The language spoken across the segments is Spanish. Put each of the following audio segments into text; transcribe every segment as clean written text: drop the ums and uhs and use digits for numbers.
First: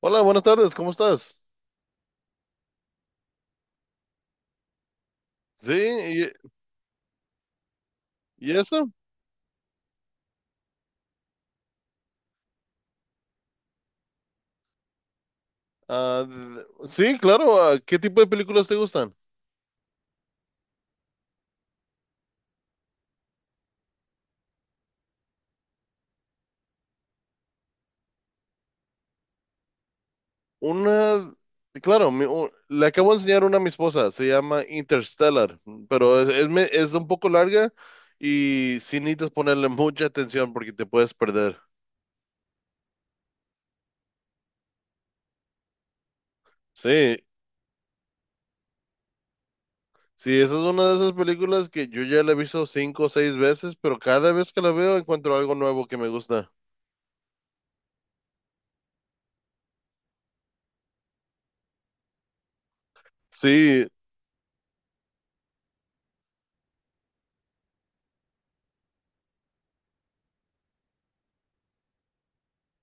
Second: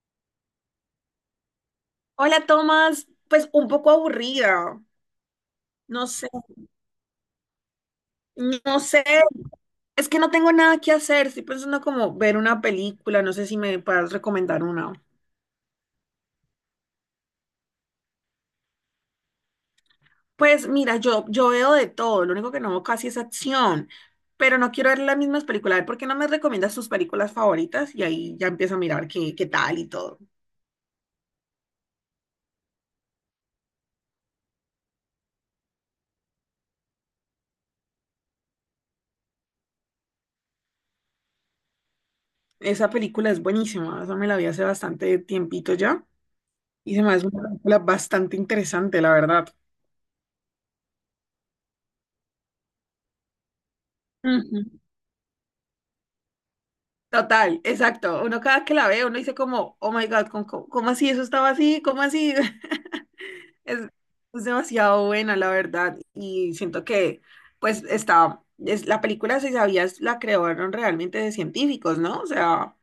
Hola, buenas tardes, ¿cómo estás? Hola, Tomás. Pues un poco aburrida. No Sí, sé, ¿y no eso? sé. Es que no tengo nada que hacer. Estoy pensando como ver una película. No sé si me puedes recomendar una. Ah, sí, claro, ¿qué tipo de películas te gustan? Pues mira, yo veo de todo. Lo único que no veo casi es acción. Pero no quiero ver las mismas películas. A ver, ¿por qué no me recomiendas tus películas favoritas? Y ahí ya empiezo a mirar qué, tal y todo. Una, claro, le acabo de enseñar una a mi esposa, se llama Interstellar, pero es un poco larga y sí necesitas ponerle mucha atención porque te puedes perder. Esa película es buenísima. Esa me la vi hace bastante tiempito ya. Y se me Sí, hace una película bastante interesante, la verdad. sí, esa es una de esas películas que yo ya la he visto cinco o seis veces, pero cada vez que Ujú. la veo encuentro algo nuevo que me gusta. Total, exacto. Uno cada vez que la ve, uno dice como, oh my God, ¿cómo, cómo así? Eso estaba así, ¿cómo así? Es, Sí, es demasiado buena, la verdad. Y siento que, pues, la película, si sabías, la crearon realmente de científicos, ¿no? O sea,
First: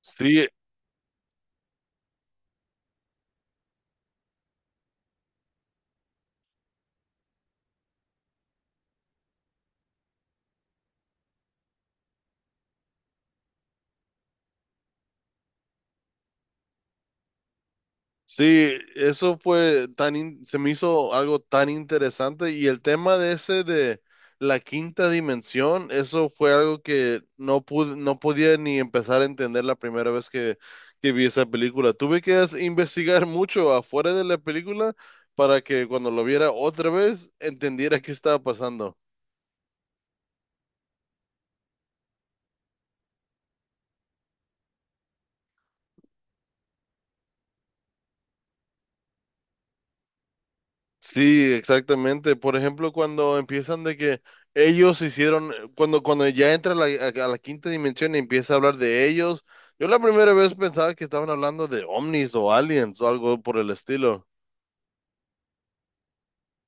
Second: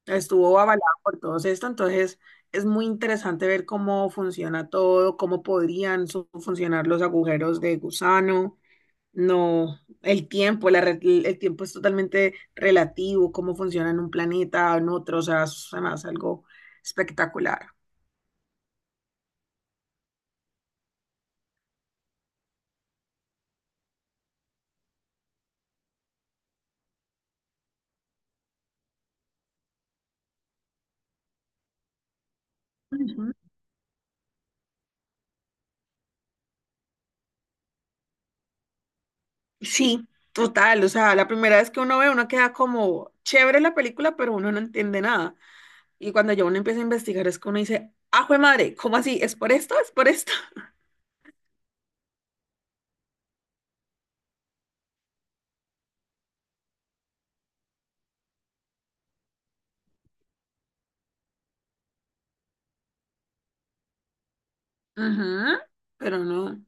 sí. estuvo avalada por todos esto, entonces es muy interesante ver cómo funciona todo, cómo podrían funcionar los agujeros de gusano. No, el tiempo, el tiempo es totalmente relativo, cómo funciona en un planeta, en otro, o sea, es además algo espectacular. Sí, eso fue se me hizo algo tan interesante, y el tema de ese de la quinta dimensión, eso fue algo que no podía ni empezar a entender la primera vez que vi esa película. Tuve que investigar Ujú. mucho afuera de la película para que cuando lo viera otra vez entendiera qué estaba pasando. Sí, total, o sea, la primera vez que uno ve, uno queda como chévere la película, pero uno no entiende nada. Y cuando ya uno empieza a investigar, es que uno dice, ¡ah, jue madre! ¿Cómo así? ¿Es por esto? ¿Es por esto? Sí, exactamente. Por ejemplo, cuando empiezan de que ellos hicieron, cuando ya entra a la quinta dimensión y empieza a hablar de ellos, yo la primera vez pensaba que estaban hablando de ovnis o aliens o algo por el estilo. Ujú, pero no,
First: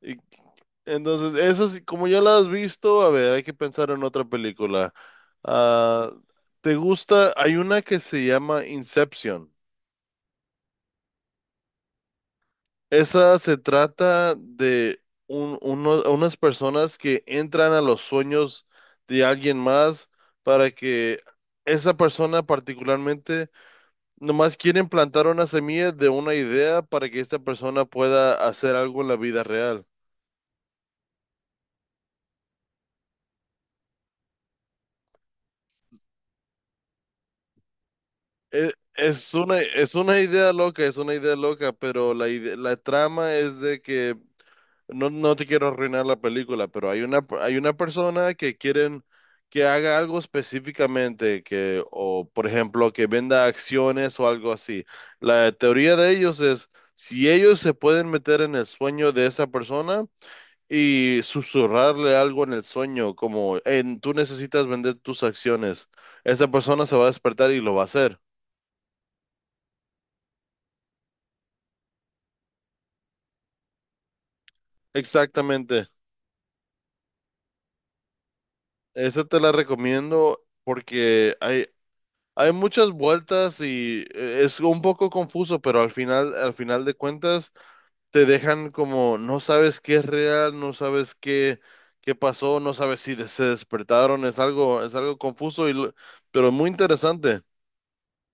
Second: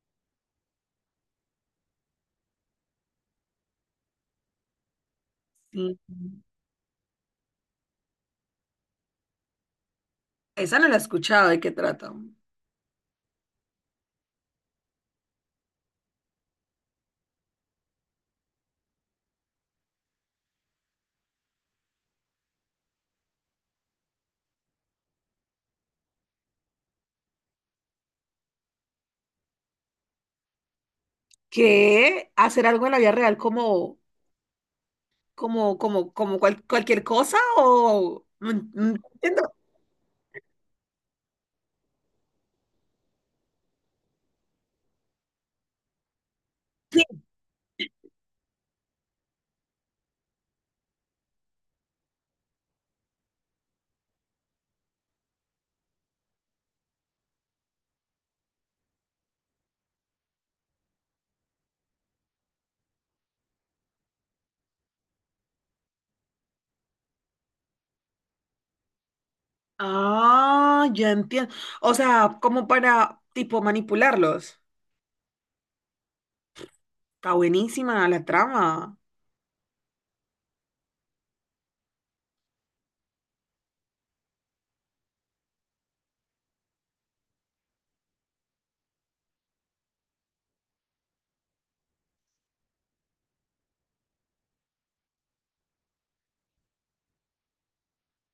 Y entonces, eso sí, como ya las has visto, a ver, hay que pensar en otra película. sí. Ah, ¿te gusta? Hay una que se llama Inception. Esa no la he escuchado, ¿de qué trata? Esa se trata de unas personas que entran a los sueños de alguien más, para que esa persona particularmente nomás quieren plantar una semilla de una idea para que esta persona pueda hacer algo en la vida real. Que hacer algo en la vida real como como cualquier cosa o no no entiendo. Es una idea loca, es una idea loca, pero la trama es de que, no, no te quiero arruinar la película, pero Sí. Hay una persona que quieren que haga algo específicamente, que, o por ejemplo, que venda acciones o algo así. La teoría de ellos es, si ellos se pueden meter en el sueño de esa persona y susurrarle algo en el sueño, como, "Hey, tú necesitas vender tus acciones, esa persona se va a despertar y lo va a hacer." Ah, ya entiendo. O sea, como para tipo manipularlos. Exactamente. Está buenísima la trama. Esa te la recomiendo porque hay muchas vueltas y es un poco confuso, pero al final de cuentas, te dejan como no sabes qué es real, no sabes qué pasó, no sabes si se despertaron, es algo confuso pero muy interesante.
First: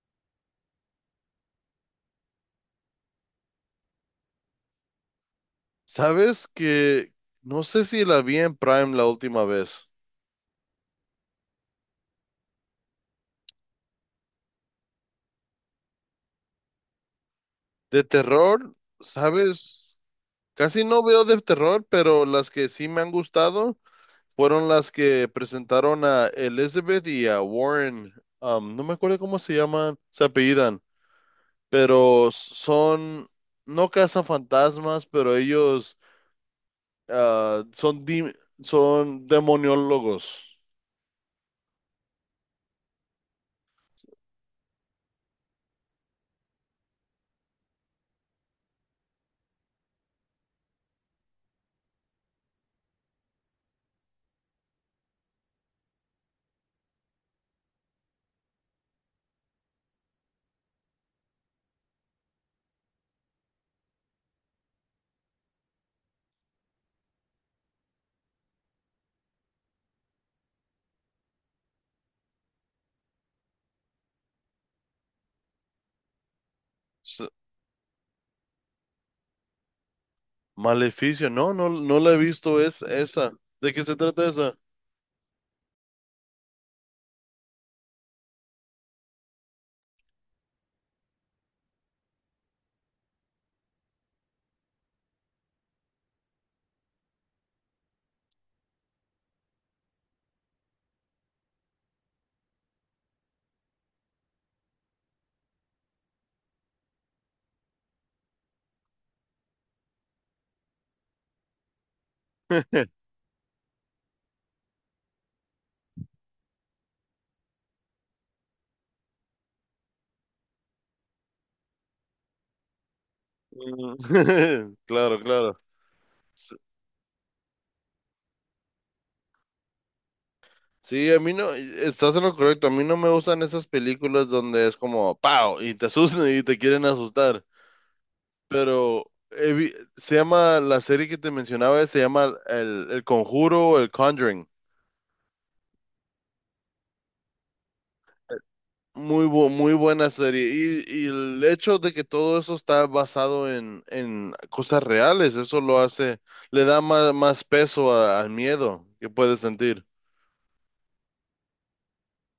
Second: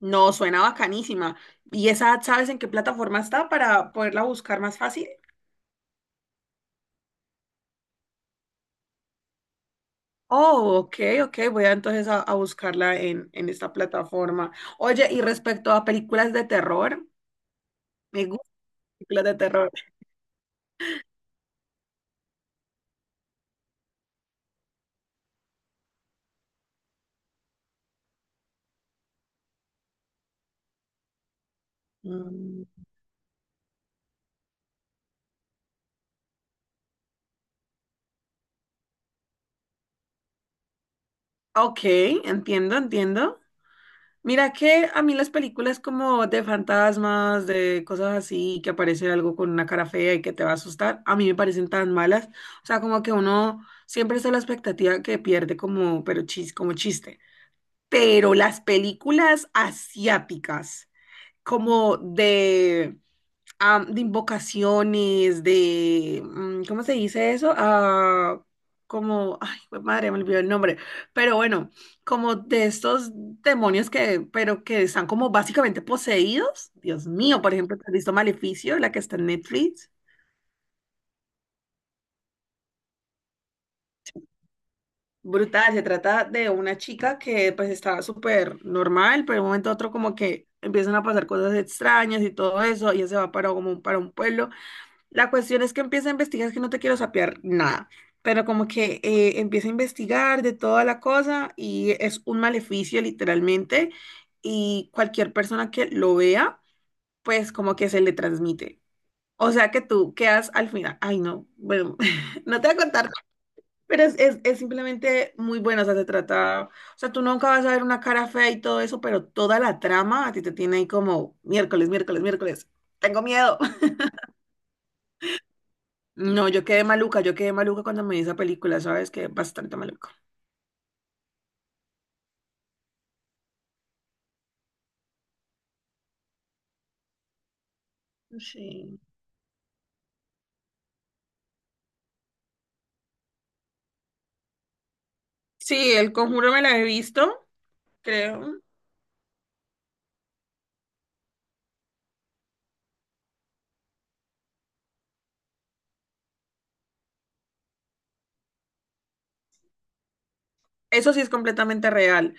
No, suena bacanísima. ¿Y esa sabes en qué plataforma está para poderla buscar más fácil? ¿Sabes que no sé si la vi en Prime la última vez? Oh, ok, ok, voy a entonces a buscarla en esta plataforma. Oye, y respecto a películas de terror, De me gustan terror, películas de terror. ¿sabes? Casi no veo de terror, pero las que sí me han gustado fueron las que presentaron a Elizabeth y a Warren. No me acuerdo cómo se llaman, se apellidan, pero Mm. son, no cazan fantasmas, pero ellos ah, son, dim- son demoniólogos. Ok, entiendo, entiendo. Mira que a mí las películas como de fantasmas, de cosas así, que aparece algo con una cara fea y que te va a asustar, a mí me parecen tan malas. O sea, como que uno siempre está a la expectativa que pierde como, pero chis, como chiste. Pero las películas asiáticas, como de de invocaciones, de, ¿cómo se dice eso? Ah, como, ay, jue madre, me olvidó el nombre, pero bueno, como de estos demonios que, pero que están como básicamente poseídos. Dios S- mío, por ejemplo, ¿te ¿has visto Maleficio, la que está en Netflix? Maleficio, no la he visto es, esa. ¿De qué se trata esa? Brutal, se trata de una chica que pues estaba súper normal, pero de un momento a otro como que empiezan a pasar cosas extrañas y todo eso, ella se va para como para un pueblo. La cuestión es que empieza a investigar, es que no te quiero sapear nada, pero como que empieza a investigar de toda la cosa y es un maleficio literalmente y cualquier persona que lo vea, pues como que se le transmite. O sea que tú quedas al final, ay no, bueno, no te voy a contar, pero es simplemente muy bueno, o sea, se trata, o sea, tú nunca vas a ver una cara fea y todo eso, pero toda la trama a ti te tiene ahí como miércoles, miércoles, miércoles, tengo miedo. Mm. Claro, claro. No, S- yo quedé maluca cuando me vi esa película, ¿sabes? Quedé bastante maluca. Sí, a mí no, estás en lo correcto, a mí no me gustan esas películas donde es como, ¡pau! Y te asustan y te quieren asustar. Sí. Pero se llama, la serie que te mencionaba, se llama El Conjuro, El Conjuring. Sí, El Conjuro me la he visto, creo. Muy buena serie. Y el hecho de que todo eso está basado en cosas reales, eso lo hace, le da más peso al miedo que puedes sentir. Eso sí es completamente real.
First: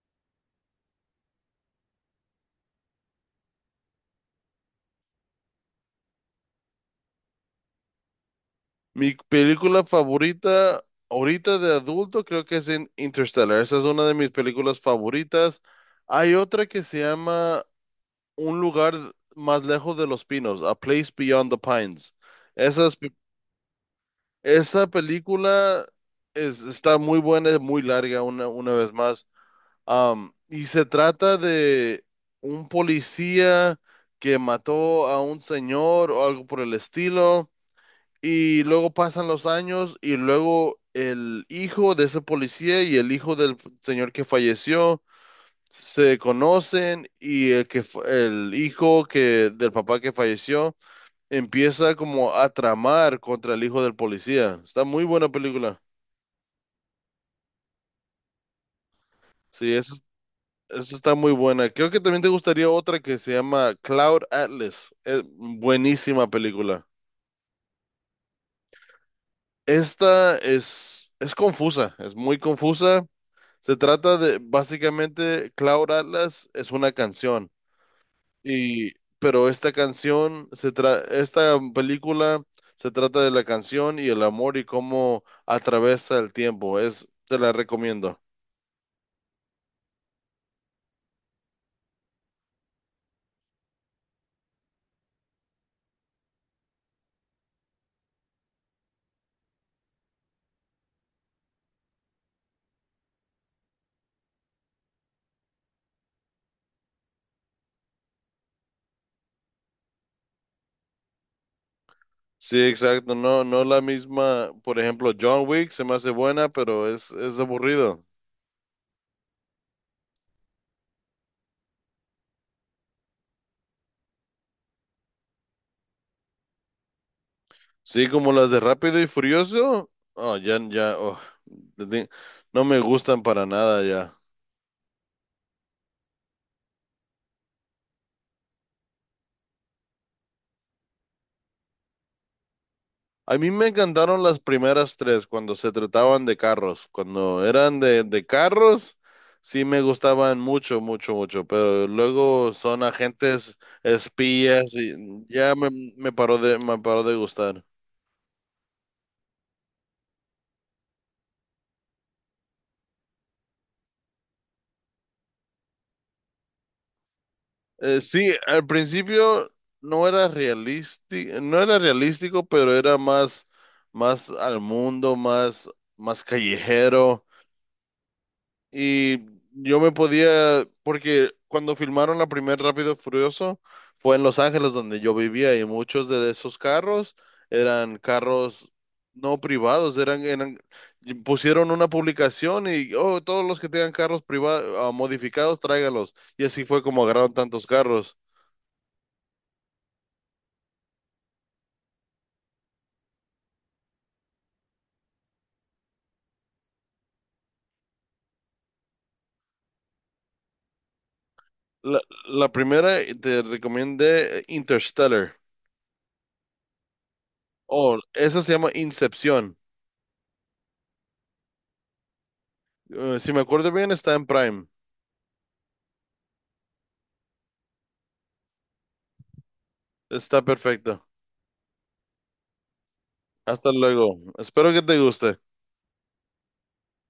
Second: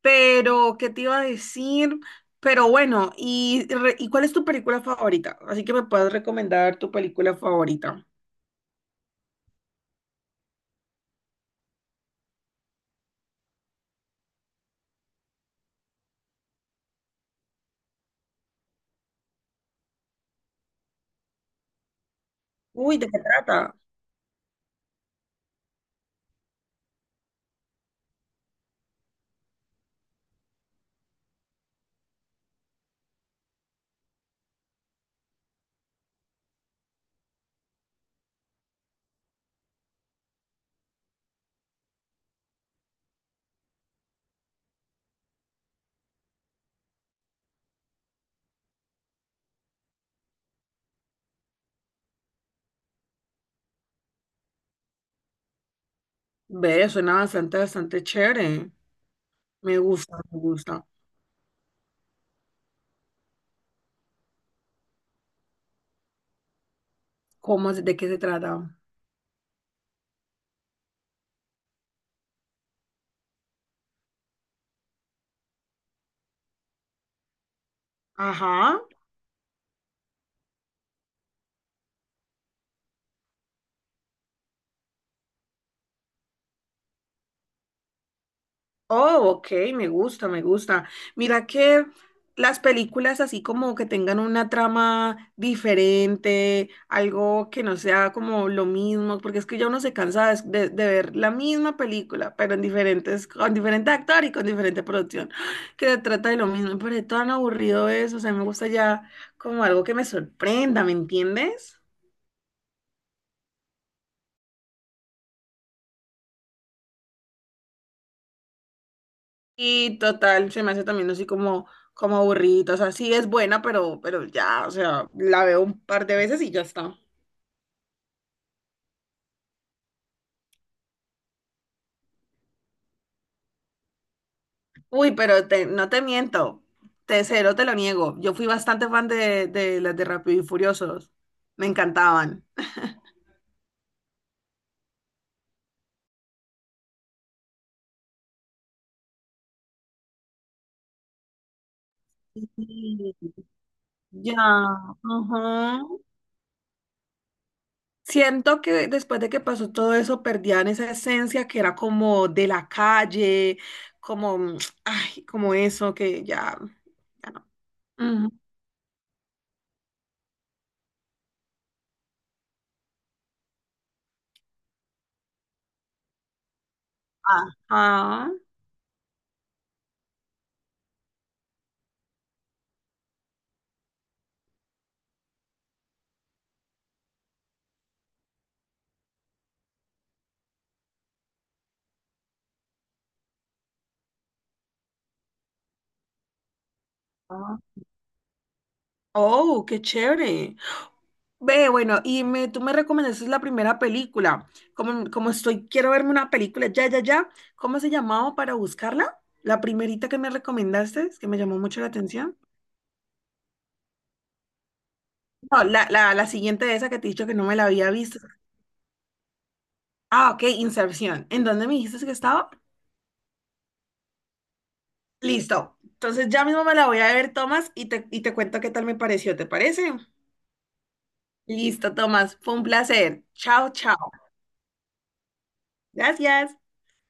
Pero, ¿qué te iba a decir? Pero bueno, ¿y, ¿y cuál es tu película favorita? Así que me puedes recomendar tu película favorita. Mi película favorita ahorita de adulto creo que es Interstellar. Esa es una de mis películas favoritas. Hay otra que se llama un lugar más lejos de los pinos, A Place Beyond the Pines. Esa, Uy, es- ¿de qué trata? Esa película es, está muy buena, es muy larga una vez más. Y se trata de un policía que mató a un señor o algo por el estilo. Y luego pasan los años y luego el hijo de ese policía y el hijo del señor que falleció se conocen, y el el hijo que del papá que falleció empieza como a tramar contra el hijo del policía. Está muy buena película. Ve, suena bastante, bastante chévere. Sí, Me eso, gusta, me gusta. eso está muy buena. Creo que también te gustaría otra que se llama Cloud Atlas. Es buenísima película. ¿Cómo, de qué se trata? Esta Es confusa, es muy confusa. Se trata de, básicamente Cloud Atlas es una canción. Ajá. Y, pero esta canción, esta película se trata de la canción y el amor y cómo atraviesa el tiempo. Es, te la recomiendo. Oh, ok, me gusta, me gusta. Mira que las películas así como que tengan una trama diferente, algo que no sea como lo mismo, porque es que ya uno se cansa de ver la misma película, pero en diferentes, con diferente actor y con diferente producción, que se trata de lo mismo, pero es tan aburrido eso, o sea, me gusta ya como algo que me sorprenda, ¿me entiendes? Sí, exacto. No, no la misma. Por ejemplo, John Wick se me hace buena, pero es aburrido. Y total, se me hace también así como, como aburrido. O sea, sí es buena, pero ya, o sea, la veo un par de veces y ya está. Sí, como las de Rápido y Furioso. Oh, ya, ya. Oh, de- de- no me gustan para nada ya. Uy, pero no te miento. Te cero, te lo niego. Yo fui bastante fan de las de Rápido y Furiosos. Me encantaban. A mí me encantaron las primeras tres cuando se trataban de carros. Cuando eran de carros, sí me gustaban mucho, mucho, mucho. Pero luego son Sí, agentes ya, espías y ya me, ajá. Me paró de gustar. Siento que después de que pasó todo eso, perdían esa esencia que era como de la calle, como, mm, ay, como eso, que ya, ya no. Sí, Ujú. al principio no era realístico, no era realístico, pero era más, más al mundo, más, más callejero. Ajá. Y yo me podía, porque cuando filmaron la primera Rápido y Furioso fue en Los Ángeles donde yo vivía, y muchos de esos carros eran carros no privados, eran, y pusieron una publicación y oh, todos los que tengan carros privados modificados, tráigalos. Y así fue como agarraron Ah. tantos carros. Oh, qué chévere. Ve, bueno, y me, tú me recomendaste la primera película. Como, como estoy, quiero verme una película, ya, ya, ya. ¿Cómo se llamaba para buscarla? La primerita que me recomendaste, es que me llamó mucho la La, atención. la primera te recomendé Interstellar. No, la siguiente de esa que te he dicho que no me la había Oh, visto. esa se llama Incepción. Ah, ok, Inserción. ¿En dónde me dijiste que estaba? Si me acuerdo bien, está en Prime. Listo. Entonces ya mismo me la voy a ver, Tomás, y te cuento qué tal me pareció, ¿te parece? Está perfecta. Listo, Tomás. Fue un placer. Chao, Hasta chao. luego. Espero que te guste. Gracias.